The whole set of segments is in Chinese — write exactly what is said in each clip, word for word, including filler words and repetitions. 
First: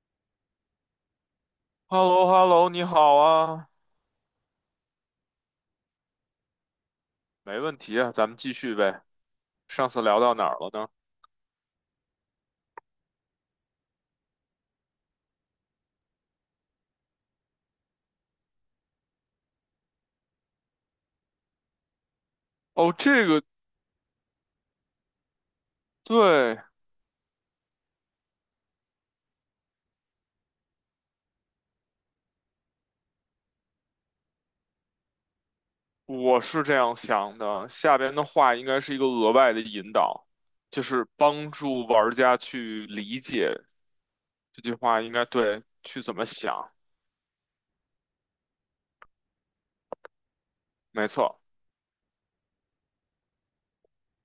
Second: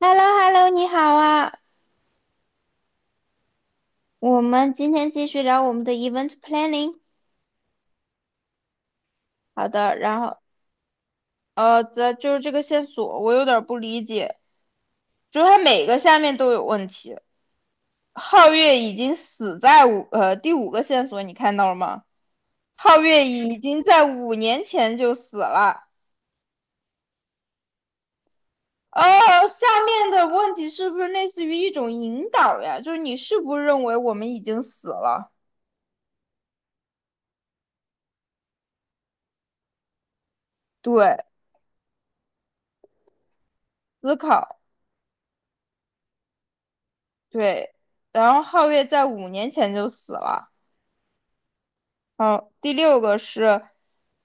h e l l o h e l l o 你好啊！h e l l o h e l l o 你好啊，我们今天继续聊我们的 event planning。没问题啊，咱们继续呗。好上的，次聊然到后哪儿了呢？呃，这就是这个线索，我有点儿不理解，就是它每个下面都有问题。皓月已经死在五呃第五个线索，你看到了吗？哦，皓月这个，已经在五年前就死了。对，哦，下面的问题是不是类似于一种引导呀？就是你是不是认为我们已经死了？我是这样想的，下边的话应该是一个额外的引导，就是对，帮助玩家去理解思考，这句话应该对，去怎么想。对，然后皓月在五年前就死了。没错，好，第六个是，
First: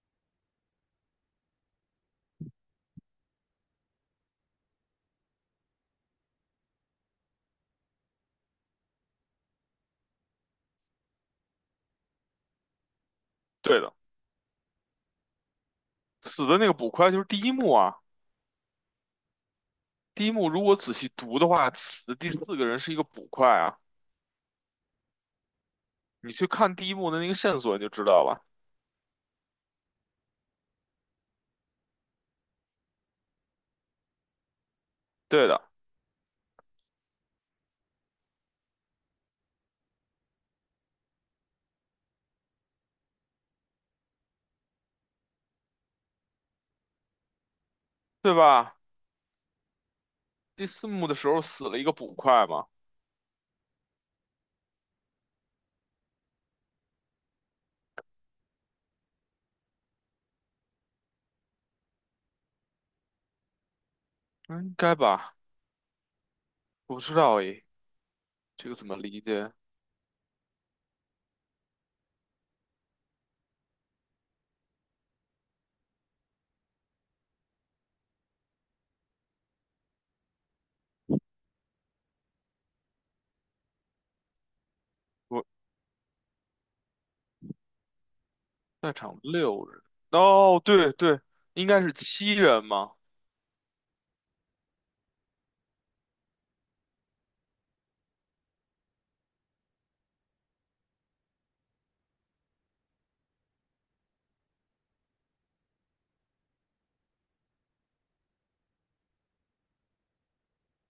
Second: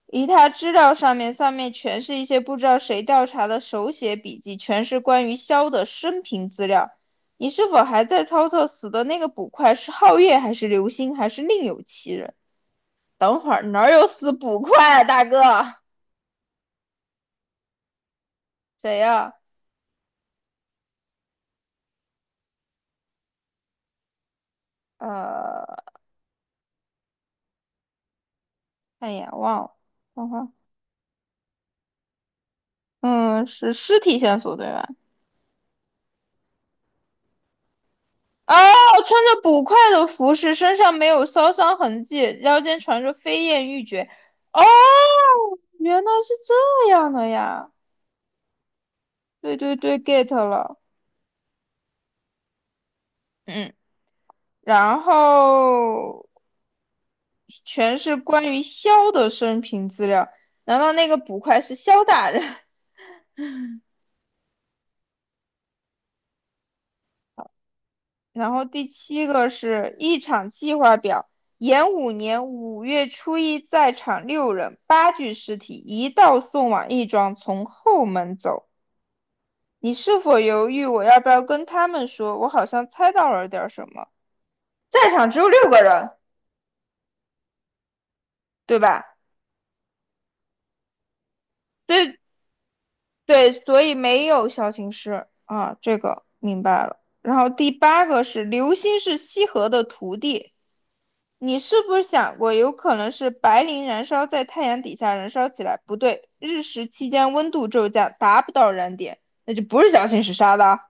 以他资料上面上面全是一些不知道谁调查的手写笔记，全是关于肖的生平资料。你是否还在操作死的那个捕快是皓月还是流星还是另有其人？等会儿对哪的，有死捕快啊，大哥？死的那个捕快就是第一幕啊。谁呀、第一幕如果仔细读的话，死的第四个人是一个捕快啊。啊呃，你去看第一幕的那个线索，你就知道了。哎呀，忘了，等会嗯，是尸体线索对吧？对的，哦，穿着捕快的服饰，身上没有烧伤痕迹，腰间缠着飞燕玉珏。哦，原来是这样的呀！对吧？对对对，get 第了。四幕的时候死了一个捕快嘛。嗯，然后全是关于萧的生平资料。难道那个捕快是萧大人？嗯应该吧？我不知道诶，然后这个第怎么理七个解？是一场计划表。延五年五月初一，在场六人，八具尸体，一道送往义庄，从后门走。你是否犹豫我要不要跟他们说？我好像猜到了点什么。在场只我有六个人，对在吧？场六人，哦，对对，应该是对七人嘛。对，所以没有小情师啊，这个明白了。然后第八个是流星是西河的徒弟，你是不是想过有可能是白磷燃烧在太阳底下燃烧起来？不对，日食期间温度骤降，达不到燃点，那就不是小情师杀的啊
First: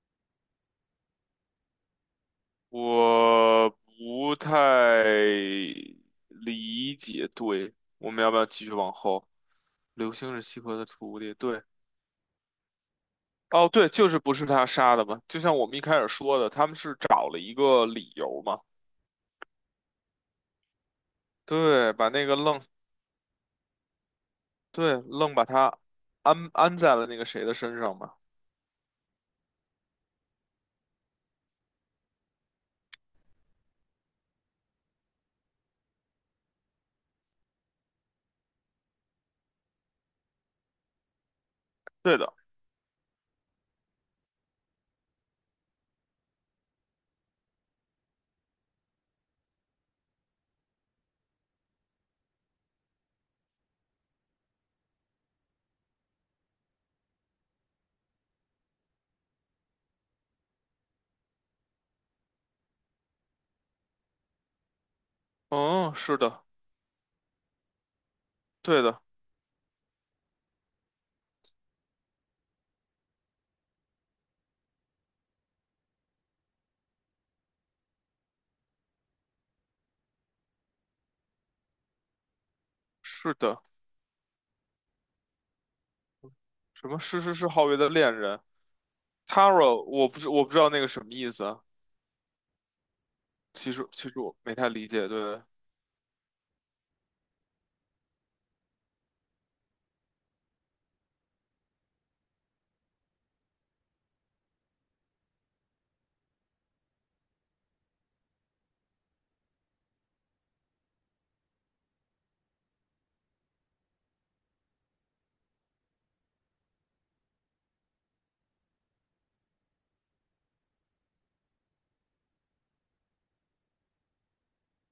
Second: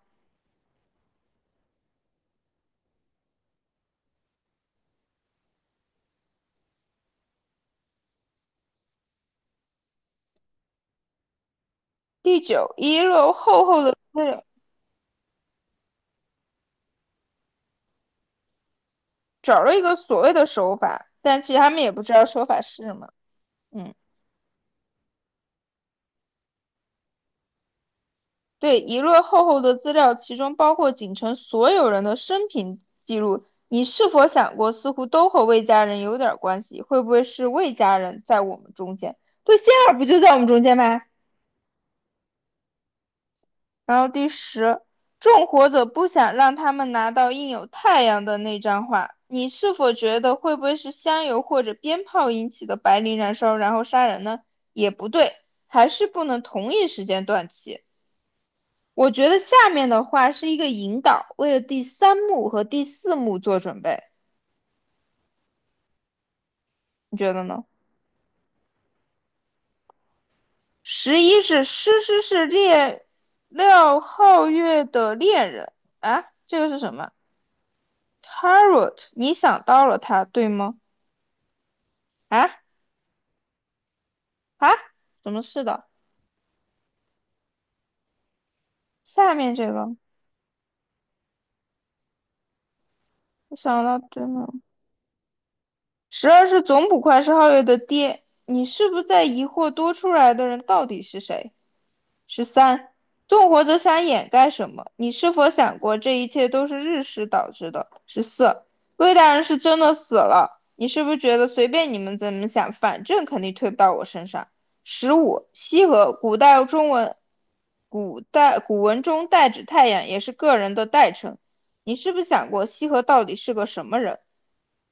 我不太理解。对，我们要不要继续往后？刘星是西河的徒弟，对。第九，遗留厚哦厚对，的就是资不料。是他杀的嘛？就像我们一开始说的，他们是找了一个理由嘛，找了一个所谓的手法，但其实他们也对，不把知道那个手愣，法是什么。嗯，对，愣把他安安在了那个谁的身上嘛。对，一摞厚厚的资料，其中包括景城所有人的生平记录。你是否想过，似乎都和魏家人有点关系？会不会是魏家人在我们中间？对，仙儿不就在我们中间吗？对的，然后第十，纵火者不想让他们拿到印有太阳的那张画。你是否觉得会不会是香油或者鞭炮引起的白磷燃烧，然后杀人呢？也不对，还是不能同一时间断气。我觉得下面的话是一个引导，为了第三幕和第四幕做准备，嗯，是的，你觉得呢？对的，十一是诗诗是猎廖皓月的恋人啊，这个是什么？Tarot，你想到了他，对吗？啊是的，啊，怎么是的？什么是是是皓月的恋人下面这，Taro，个，我不知我不知道那个什么意思啊。我其想实到其实对我吗？没太理解，对。十二是总捕快是皓月的爹，你是不是在疑惑多出来的人到底是谁？十三，纵火者想掩盖什么？你是否想过这一切都是日食导致的？十四，魏大人是真的死了，你是不是觉得随便你们怎么想，反正肯定推不到我身上？十五，羲和，古代中文，古代古文中代指太阳，也是个人的代称。你是不是想过羲和到底是个什么人？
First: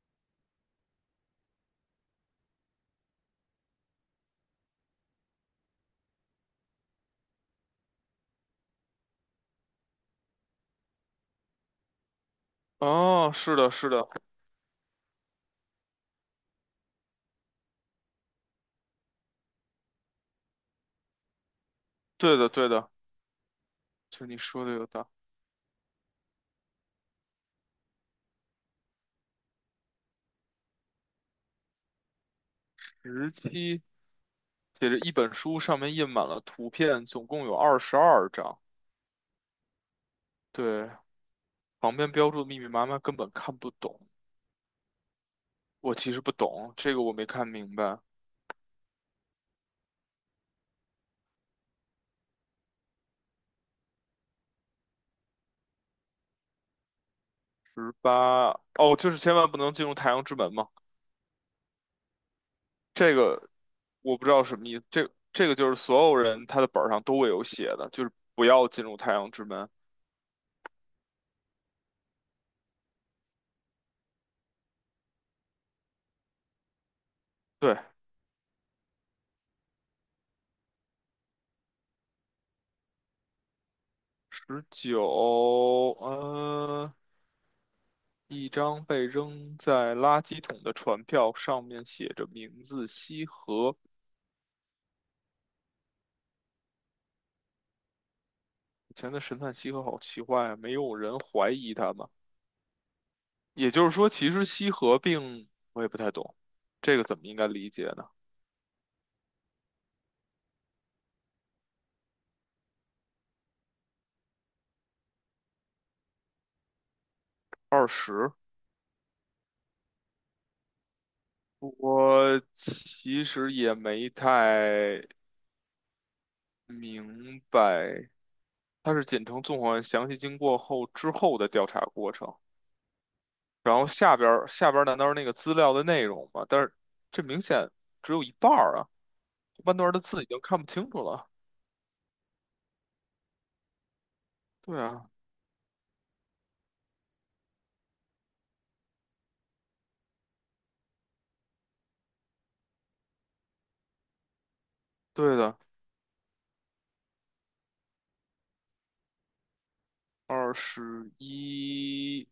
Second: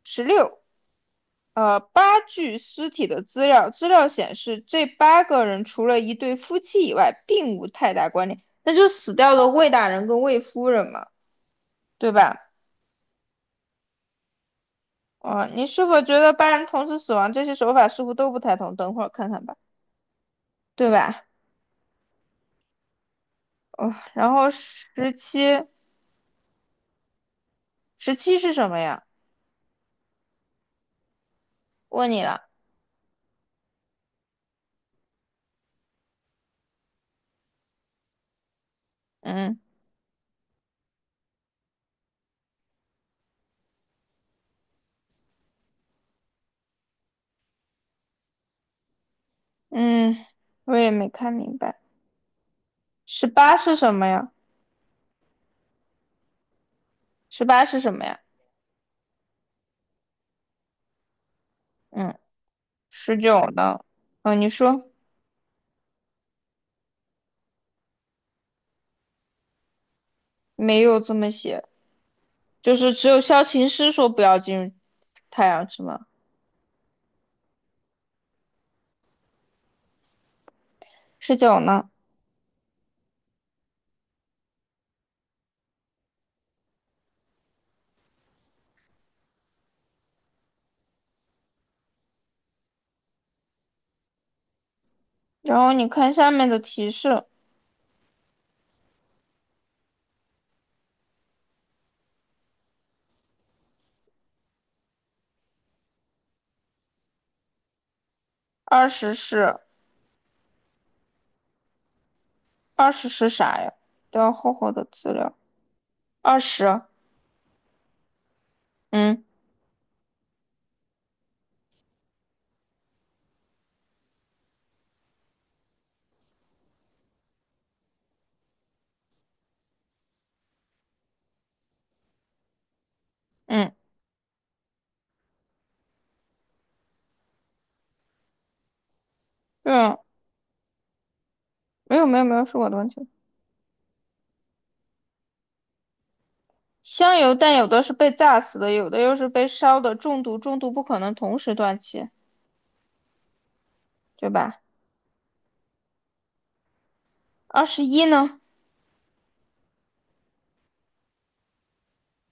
十六，呃，八具尸体的资料，资料显示这八个人除了一对夫妻以外，并无太大关联。那就死掉的魏大人跟魏夫人嘛，对吧？哦，是的，是的，哦，呃你是否觉得八人同时死亡这些手法似乎都不太同？等会儿看看吧，对吧？对的，对的，哦，就然你后说的有道理。十七，十七是什么呀？问你了，十七写着一本书，上面印满了图片，总共有二十二张，嗯对，旁边标注的密密麻麻，根本看不懂。我其实不懂，这个我没看明白。嗯，我也没看明白。十八是什么呀？十八是十什么呀？八，哦，就是千万不能进入太阳之门嘛。嗯，这十个九呢？我不知嗯，道你什么意思，说这这个就是所有人他的本儿上都会有写的，就是不要进入太阳之门。没有这么写。就是只有萧琴师说不要进入太阳之门。对。十九呢？十九，呃，一张被扔在垃圾桶的船票，上面写着名字西河。然后你看下面的提示，以前的神探西河好奇怪啊，没有人怀疑他吗？也就是说，其实西河并我也不太懂，这个怎么应该理解呢？二十是二十是啥呀？都要厚厚的资料。二十，二十，嗯我其实也没太明白，它是简称纵火案详细经过后之后的调查过程，嗯然后下边儿下边儿难道是那个资料的内容吗？但是这明显只有一半儿啊，后半段儿嗯，的字已经看不清楚了。没有没有没有，是我的问题。对啊，香油但有的是被炸死的，有的又是被烧的中毒，中毒不可能同时断气，对吧？对的。二十一呢？二十一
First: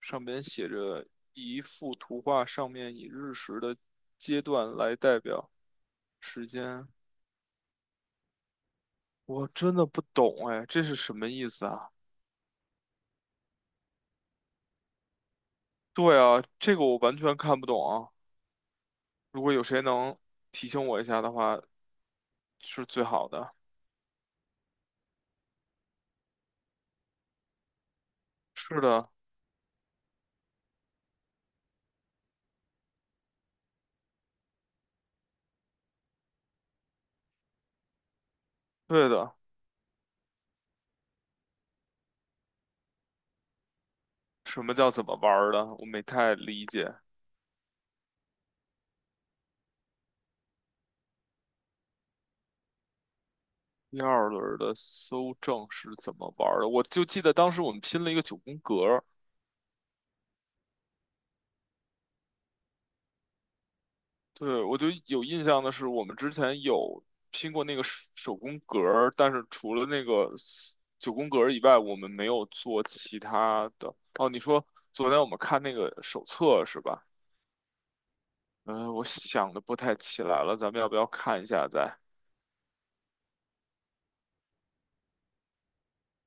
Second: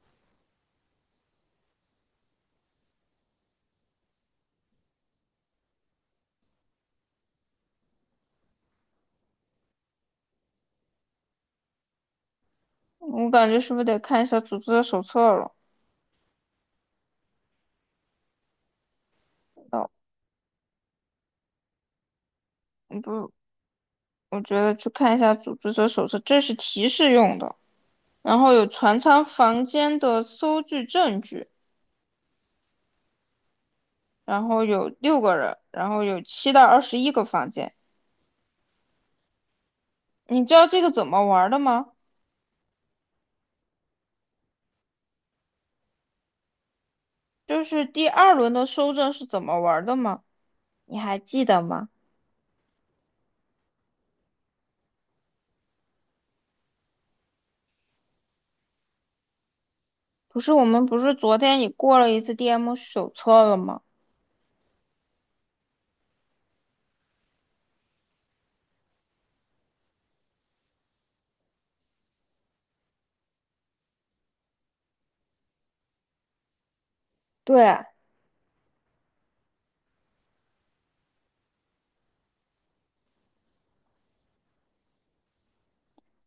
上边写着一幅图画，上面以日食的阶段来代表时间。我真的不懂哎，这是什么意思啊？我感觉是不是得看一下组织者手册了？对啊，这个我完全看不懂啊。如果有谁哦，能提醒我一下的话，是最好不，的。我觉得去看一下组织者手册，这是提示用的。然后有是船的，舱房间的搜据证据，然后有六个人，然后有七到二十一个房间。对的。你知道这个怎么玩的吗？什么叫怎么玩儿的？我没太理解。就是第二轮的搜证是怎么玩的吗？你还记得吗？第二轮的搜证是怎么玩儿的？我就记得当时我们拼了一个九宫格儿。不是我们不是昨天你过了一次 D M 手册了吗？对，我就有印象的是，我们之前有拼过那个手手工格儿，但是除了那个 s- 九宫格儿以外，我们没有做其他的。哦，你说昨天我们看那个手册是吧？对，嗯，我想的不太起来了，咱们要不要看一下再？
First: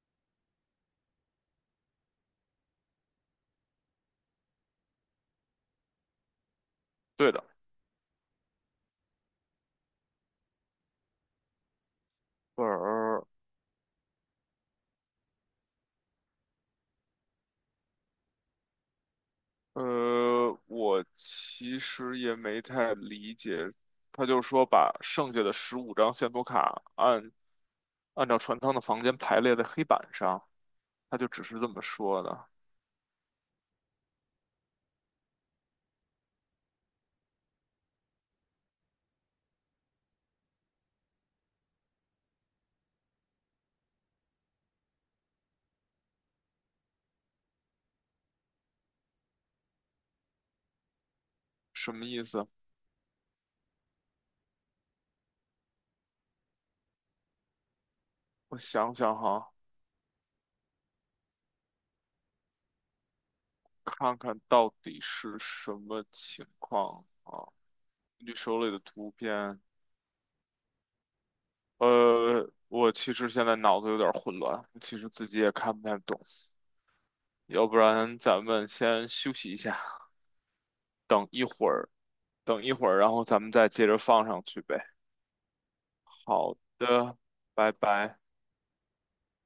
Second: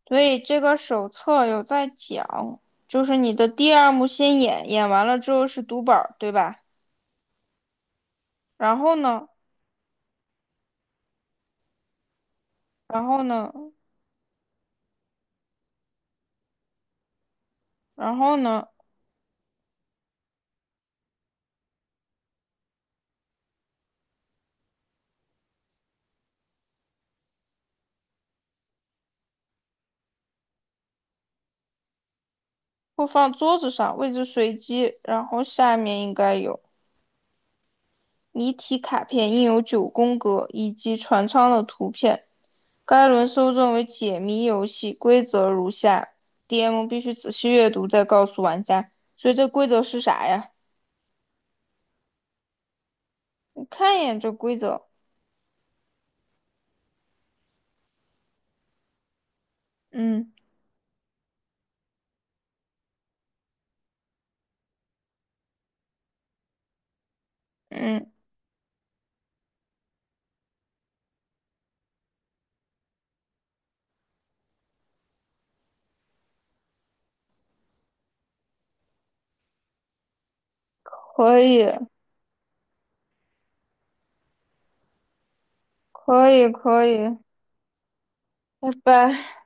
所以这个手册有在讲，就是你的第二幕先演，演完了之后是读本对吧？对的。然后呢，本然后儿，呢，然后呢，呃，我其实也没太理解，他就说把剩下的十五张线索卡按按照船舱的房间排列在黑板上，他就只是这么说的。或放桌子上，位置随机，然后下面应该有谜题卡片，印有九宫格以及船舱的图片。该轮搜证为解谜游戏，规则如下：D M 必须仔细阅读再告诉玩家。所以这规则是啥呀？什么意思？你看一眼这规则，我想想哈，嗯看看到底是什么情况啊？嗯，根据手里的图片，呃，我其实现在脑子有点混乱，其实自己也看不太懂，要不然咱们先休息一下，等可一以会儿。等一会儿，然后咱们再接着放上去呗。可以好可以，的，拜拜。拜拜。